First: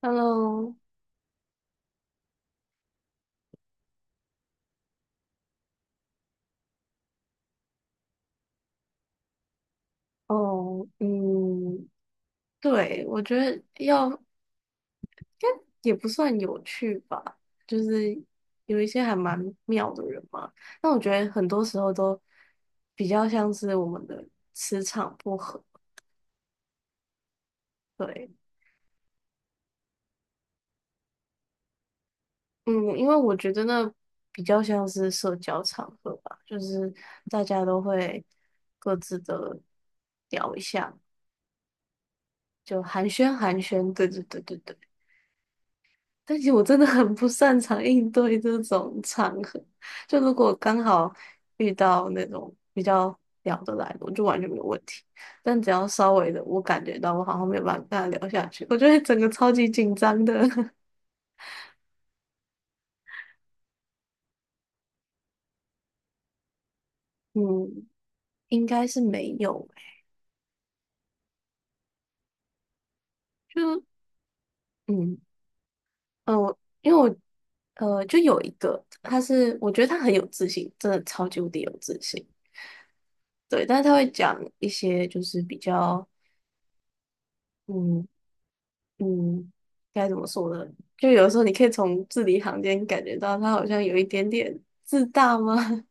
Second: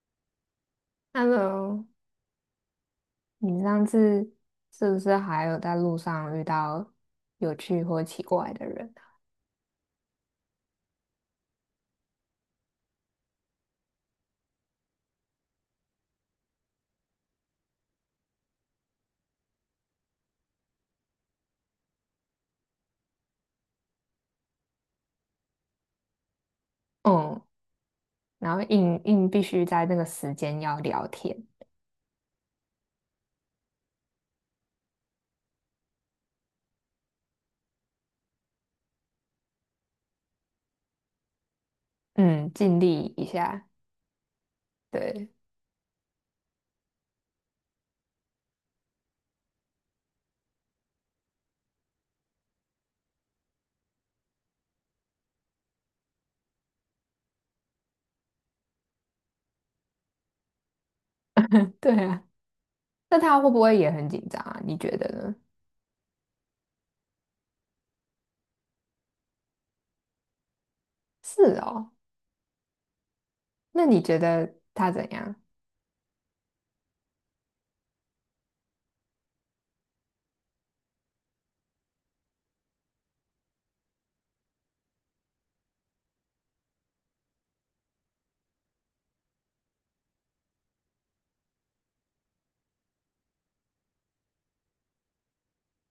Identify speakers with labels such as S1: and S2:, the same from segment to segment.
S1: Hello,
S2: Hello，你上次是不是还有在路上遇到有趣或奇怪的人？
S1: 哦，嗯，对，我觉得要也不算有趣吧，就是有一些还蛮妙的人嘛。但我觉得很多时候都比较像是我们的磁场不合。
S2: 嗯，
S1: 对，
S2: 然后硬硬必须在那个时间要聊天，
S1: 嗯，因为我觉得那比较像是社交场合吧，就是大家都会各自的聊一下，
S2: 嗯，尽
S1: 就
S2: 力
S1: 寒
S2: 一
S1: 暄寒
S2: 下。
S1: 暄。对对对对对。
S2: 对，
S1: 但其实我真的很不擅长应对这种场合。就如果刚好遇到那种比较聊得来的，我就完全没有问题。但只要稍微的，我感觉到我好像没有办法跟他聊下去，我就会整个超级紧张的。
S2: 对啊。那他会不会也很紧张啊？你觉得呢？
S1: 嗯，应该是没有欸。
S2: 是哦，
S1: 就
S2: 那你觉得他怎
S1: 嗯
S2: 样？
S1: 因为我就有一个，他是我觉得他很有自信，真的超级无敌有自信。对，但是他会讲一些就是比较。嗯。嗯，该怎么说呢？就有的时候你可以从字里行间感觉到他好像有一点点自大吗？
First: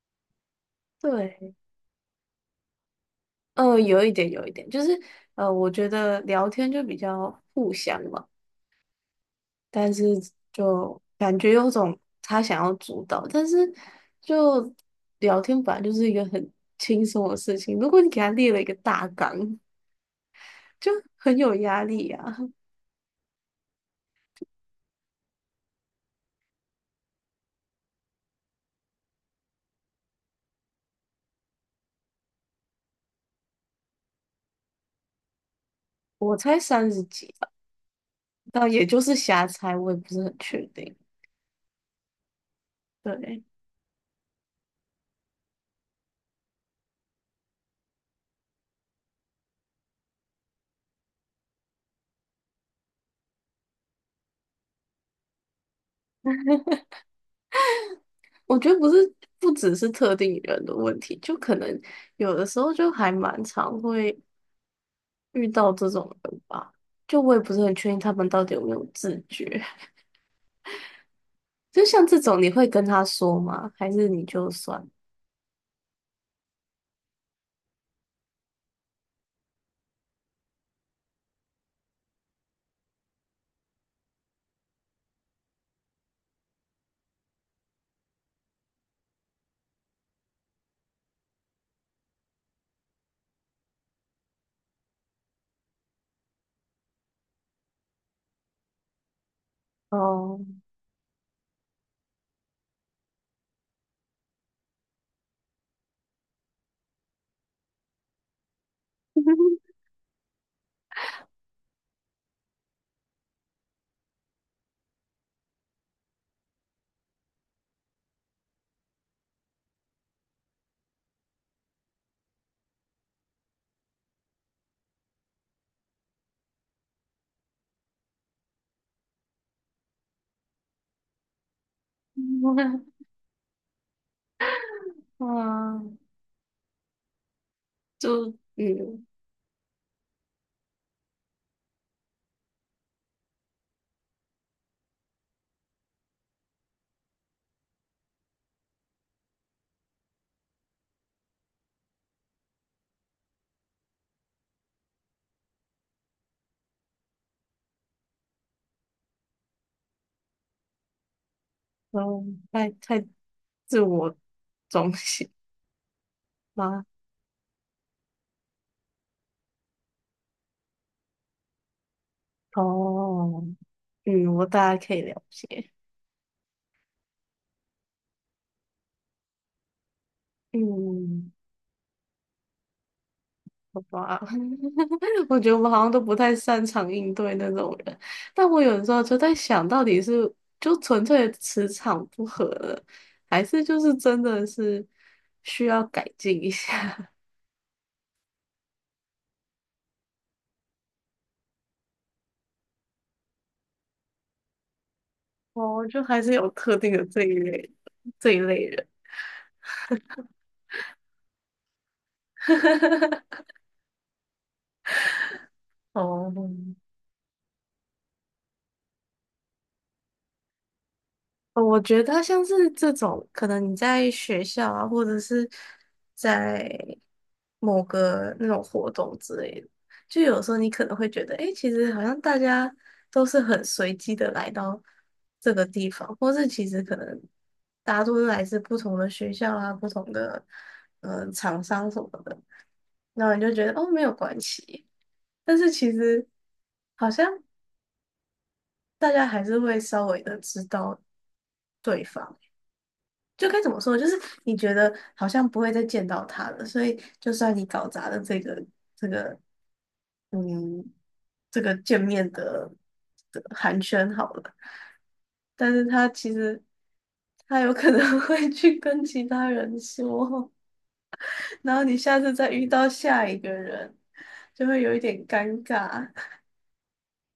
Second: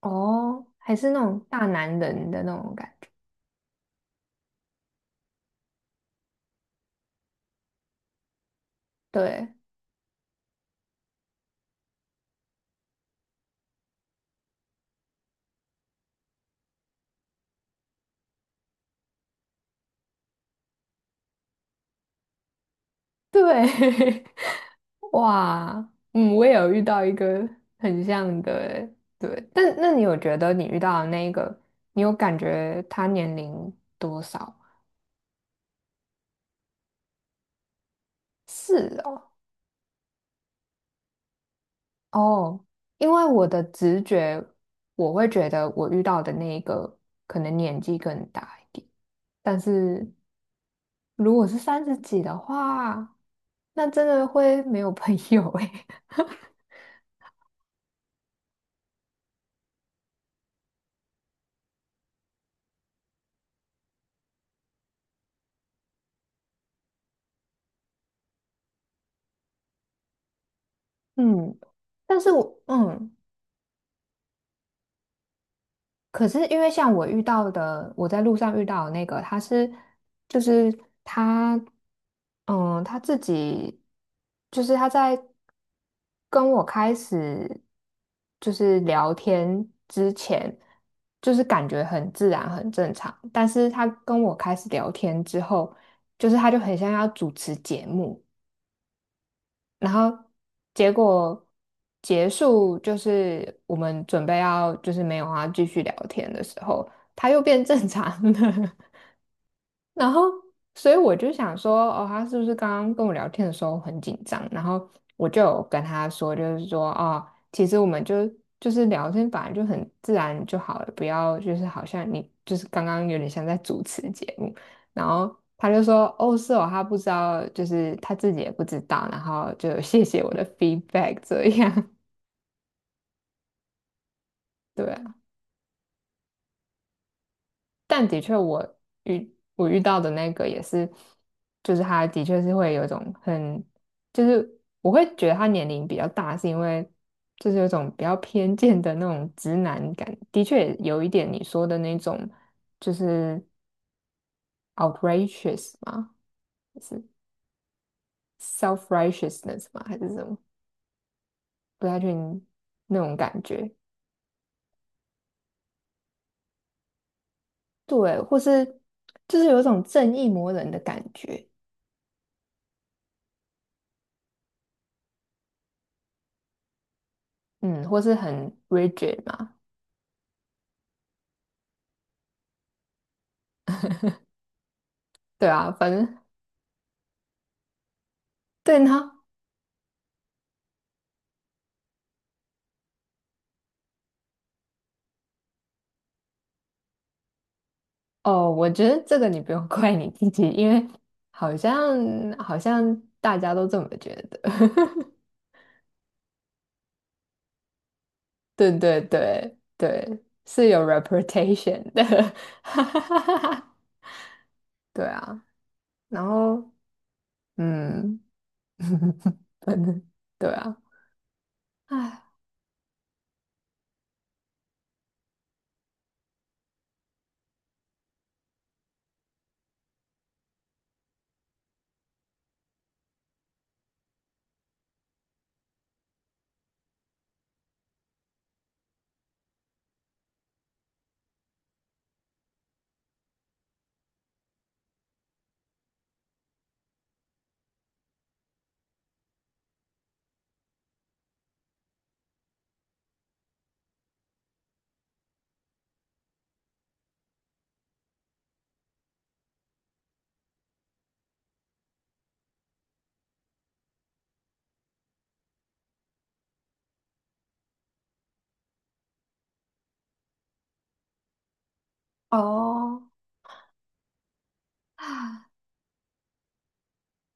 S2: 哦，还是那种
S1: 对，
S2: 大男人的那种感觉？
S1: 有一点，有一点，就是我觉得聊天就比较互相嘛，
S2: 对，
S1: 但是就感觉有种他想要主导，但是就聊天本来就是一个很轻松的事情，如果你给他列了一个大纲，就很有压力啊。
S2: 对，哇，嗯，我也有遇到一个很像的欸，对，但那你有觉得你遇到的那一个，你有感觉他年龄多少？
S1: 我才三十几吧，但也
S2: 是
S1: 就是
S2: 哦，
S1: 瞎猜，我也不是很确定。
S2: 哦，因为
S1: 对。
S2: 我的直觉，我会觉得我遇到的那一个可能年纪更大一点，但是如果是三十几的话，那真的会没有朋友诶。
S1: 我觉得不是，不只是特定人的问题，就可能有的时候就还蛮常会遇到这种人吧。就我也不是很确定他们到底有没有自觉。
S2: 嗯，
S1: 就像这
S2: 但是
S1: 种，你
S2: 我
S1: 会跟他
S2: 嗯。
S1: 说吗？还是你就算
S2: 可是因为像我遇到的，我在路上遇到的那个，他是就是他，嗯，他自己就是他在跟我开始聊天之前，就是感觉很自然很正常，但是他跟我开始聊天之后，他就很像要主持节目，然后
S1: 哦，
S2: 结果结束，就是我们准备要没有啊，继续聊天的时候，他又变正常了。然后，所以我就想说，哦，他是不是刚刚跟我聊天的时候很紧张？然后我就有跟他说，就是说，哦，其实我们就是聊天，本来就很自然就好了，不要就是好像你就是刚刚有点像在主持节目。然后他就说，哦，是哦，他不知道，就是他自己也不知道，然后就谢谢我的 feedback 这样，对啊，
S1: 啊，
S2: 但的
S1: 就
S2: 确我
S1: 嗯，
S2: 遇到的那个也是，就是他的确是会有一种很，就是我会觉得他年龄比较大，是因为就是有一种比较偏见的那种直男感，的确有一点你说的那种就是 outrageous 嘛，是 self righteousness 吗？还是什么？不太确
S1: 哦，
S2: 定
S1: 太
S2: 那
S1: 太
S2: 种感觉，
S1: 自我中心吗？
S2: 对，或是就是有一种正义魔人的感觉，
S1: 哦，嗯，我大概可以了解，
S2: 嗯，或是很 rigid 嘛。
S1: 嗯。好吧，我
S2: 对
S1: 觉得我们
S2: 啊，
S1: 好像
S2: 反
S1: 都不
S2: 正
S1: 太擅长应对那种人，但我有
S2: 对
S1: 的时候
S2: 呢，
S1: 就在想，到底是就纯粹的磁场不合了，还是就是真的是需要改进一下？
S2: 哦，我觉得这个你不用 怪你自己，因为好像好像大家都这么觉得。
S1: 哦，就还是有特定的这一类
S2: 对
S1: 人。
S2: 对对对，是有 reputation 的，哈哈哈哈 哈，对啊，然
S1: 哦，
S2: 后嗯，反正对啊，
S1: 我觉得
S2: 哎
S1: 像是这种，可能你在学校啊，或者是在某个那种活动之类的，就有时候你可能会觉得，诶，其实好像大家都是很随机的来到这个地方，或是其实可能大家都是来自不同的学校啊、不同的厂商什么的，然后你就觉得哦没有关系，但是其实好像大家还是会稍微的知道对方。就该怎么说，就是你觉得好像不会再见到他了，所以就算你搞砸了这个，嗯，这个见面的寒暄好了，但是他其实有可能 会去跟其他人说，然后你下次再遇到
S2: 哦
S1: 下一个人，就会有一点尴尬。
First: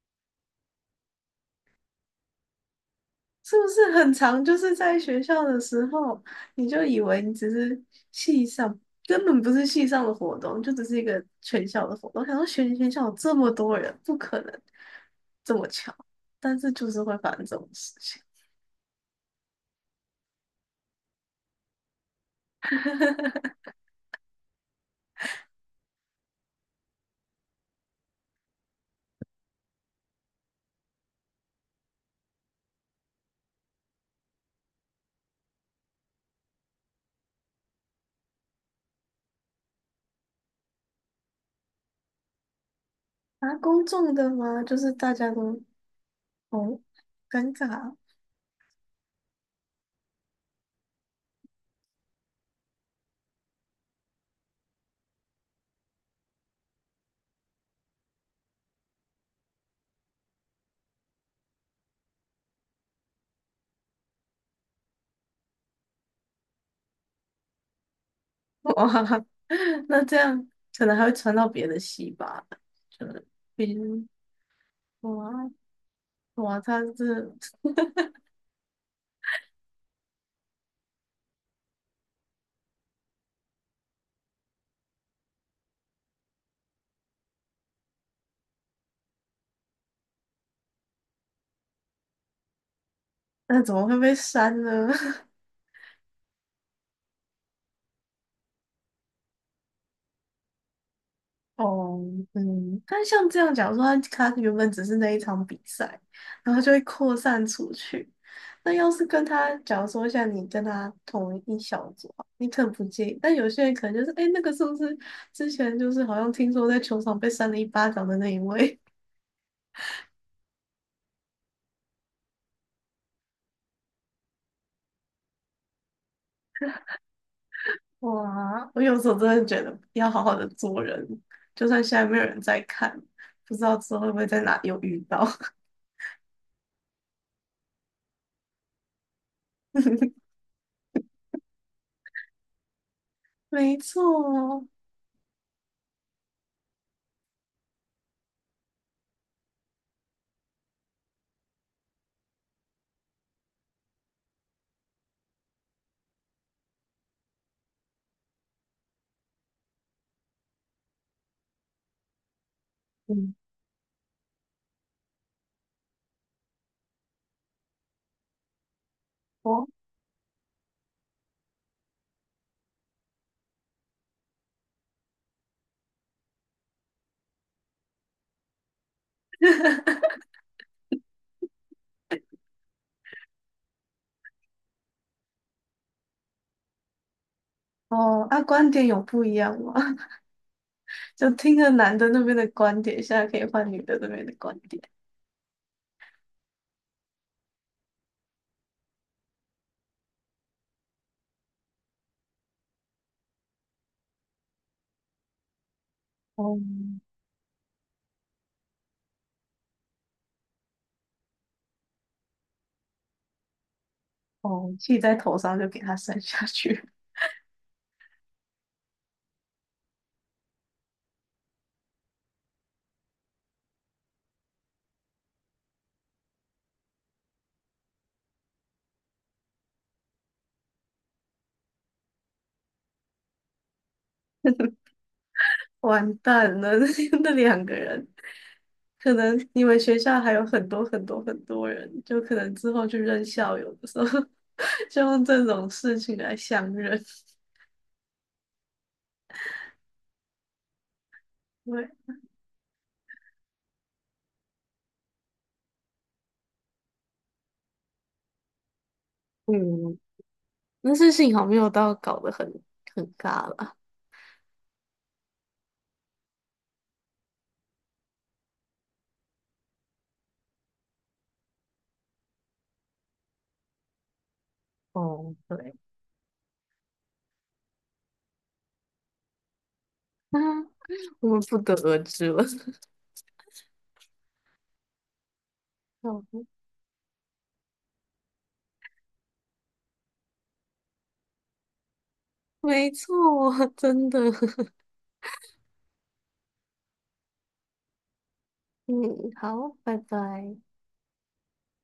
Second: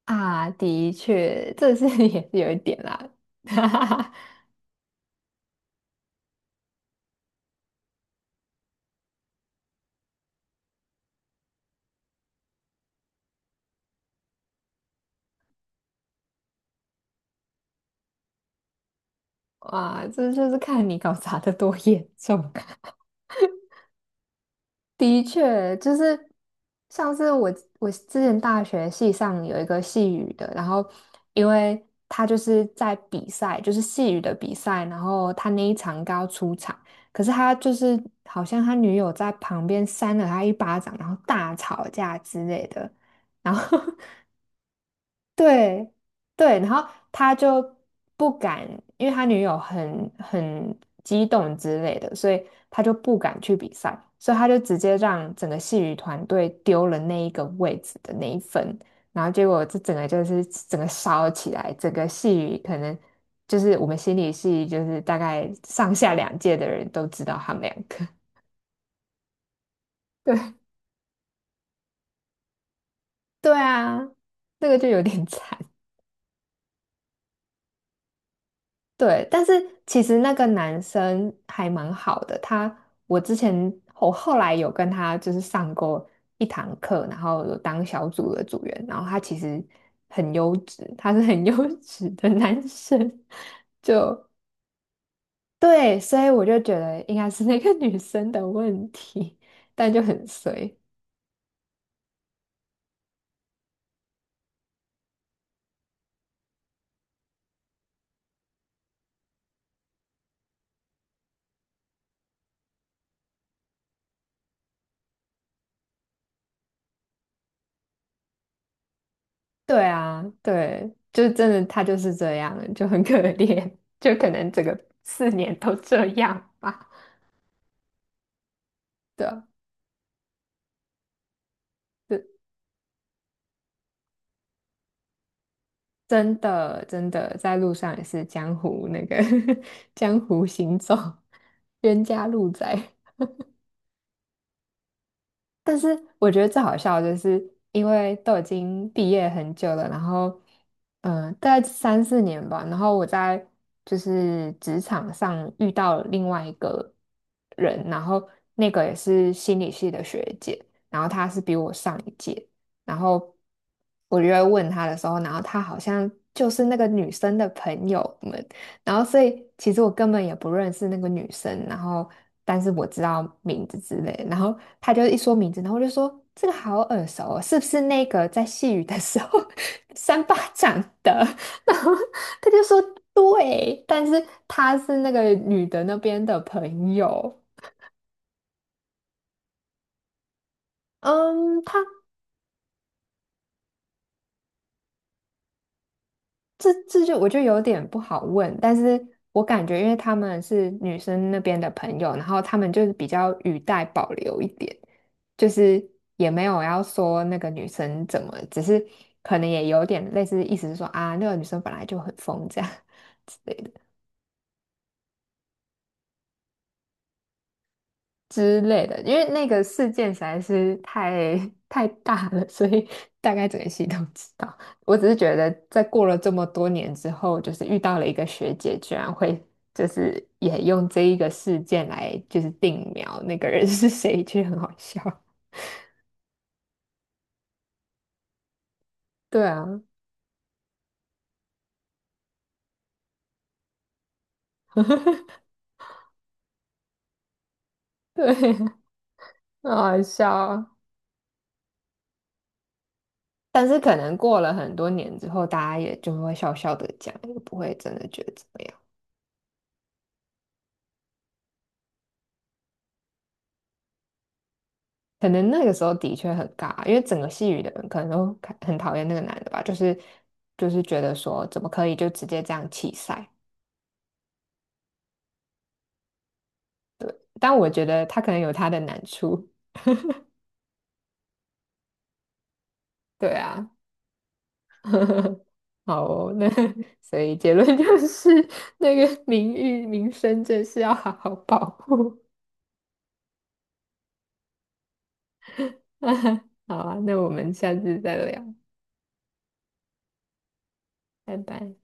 S2: 啊，的确，这是 也是有一点啦，
S1: 是不
S2: 哈哈
S1: 是很
S2: 哈，
S1: 长？就是在学校的时候，你就以为你只是系上，根本不是系上的活动，就只是一个全校的活动。想说全校有这么多人，不可能这么巧，但是就是会发生这种事情。
S2: 哇，这就是看你搞砸的多严重。的确，就是上次我之前大学系上有一个细语的，然后因为他就是在比赛，就是细语的比赛，然后他那一场刚出场，可是他就是好像他女友在旁边扇了他一巴掌，然后大吵架之类的，
S1: 啊，
S2: 然后
S1: 公 众的吗？就是大家都
S2: 对对，然
S1: 哦，
S2: 后他
S1: 尴
S2: 就
S1: 尬
S2: 不敢，因为他女友很激动之类的，所以他就不敢去比赛，所以他就直接让整个戏剧团队丢了那一个位置的那一份，然后结果这整个就是整个烧起来，整个戏剧可能就是我们心理系就是大概上下两届的人都知道他们两个，
S1: 哇，那这 样
S2: 对
S1: 可能还会传到别的系吧？就是，
S2: 对
S1: 比
S2: 啊，
S1: 如
S2: 这个就有点
S1: 哇
S2: 惨。
S1: 哇，他是
S2: 对，但是其实那个男生还蛮好的，他我之前我后来有跟他就是上过一堂课，然后有当小组的组员，然后他其实很优质，他是很 优质的男生，
S1: 那怎 么
S2: 就
S1: 会被删呢？
S2: 对，所以我就觉得应该是那个女生的问题，但就很衰。
S1: 哦，嗯，但像这样，假如说他原本只是那一场比赛，然后就会扩散出去。那要是跟他，假如说像你跟他同一小组啊你可能不介意，但有些人可能就是，哎，那个是不是之前就是好像听说在球场被扇了一巴掌的那一位？
S2: 对啊，对，就真的他就是这样，就很可怜，就可能整个四年都这样吧。
S1: 哇，我有时候
S2: 对
S1: 真的
S2: 啊。
S1: 觉得要好好的做人，就算现在没有人在看，不知道之后会不会在哪又遇到。
S2: 真的在路上也是江湖那个 江湖行走，冤家路窄。
S1: 没错，
S2: 但是我觉得最好笑的就是，因为都已经毕业很久了，然后，嗯、大概三四年吧，然后我在职场上遇到了另外一个人，然后那个也是心理系的学姐，然后她是比我上一届，然
S1: 嗯，
S2: 后我就会问她的时候，然后她好像就是那个女生的朋友们，然后所以
S1: 哦。
S2: 其实我根本也不认识那个女生，然后但是我知道名字之类，然后他就一说名字，然后我就说这个好耳熟哦，是不是那个在细雨的时候 三巴掌的？然后他就说对，但是他是那个女的那边的朋友，
S1: 哦，那观点有不一样吗？就听
S2: 嗯，
S1: 了
S2: 他
S1: 男的那边的观点，现在可以换女的那边的观点。
S2: 这就我就有点不好问，但是我感觉因为他们是女生那边的朋友，然后他们就是比较语带保留一点，就是也没
S1: 哦
S2: 有要说那个女生怎么，只是可能也有点类似意思是说啊，那个女生本来就很疯这样
S1: 哦，气在头上就给他生下去，
S2: 之类的，因为那个事件实在是太 太大了，所以 大概整个系统知道。我只是觉得，在过了这么多年之后，就是遇到了一个学姐，居然会就是也用这一个事件来就是定苗那个人是谁，其实很好笑。
S1: 完蛋了！那两个人，可能
S2: 对
S1: 你们
S2: 啊，
S1: 学校还有很多很多很多人，就可能之后去认校友的时候，就用 这种事情来相认。
S2: 对，很好笑啊。
S1: 对，
S2: 但是可能过了很多年之后，大家也就会笑笑的讲，也不会真的觉得怎么样。
S1: 嗯，但是幸好没有到搞得很尬了。
S2: 可能那个时候的确很尬，因为整个戏语的人可能都看很讨厌那个男的吧，就是觉得说怎么可以就直接这样弃赛？
S1: 哦，对，
S2: 但我觉得他可能有他的难处，
S1: 那我们不得而知了。
S2: 对啊，好哦，那 所以结论就是那个名誉名声真是要好好保护。
S1: 没错，真的。
S2: 好啊，那我们下次再聊，
S1: 嗯，好，拜拜。
S2: 拜拜。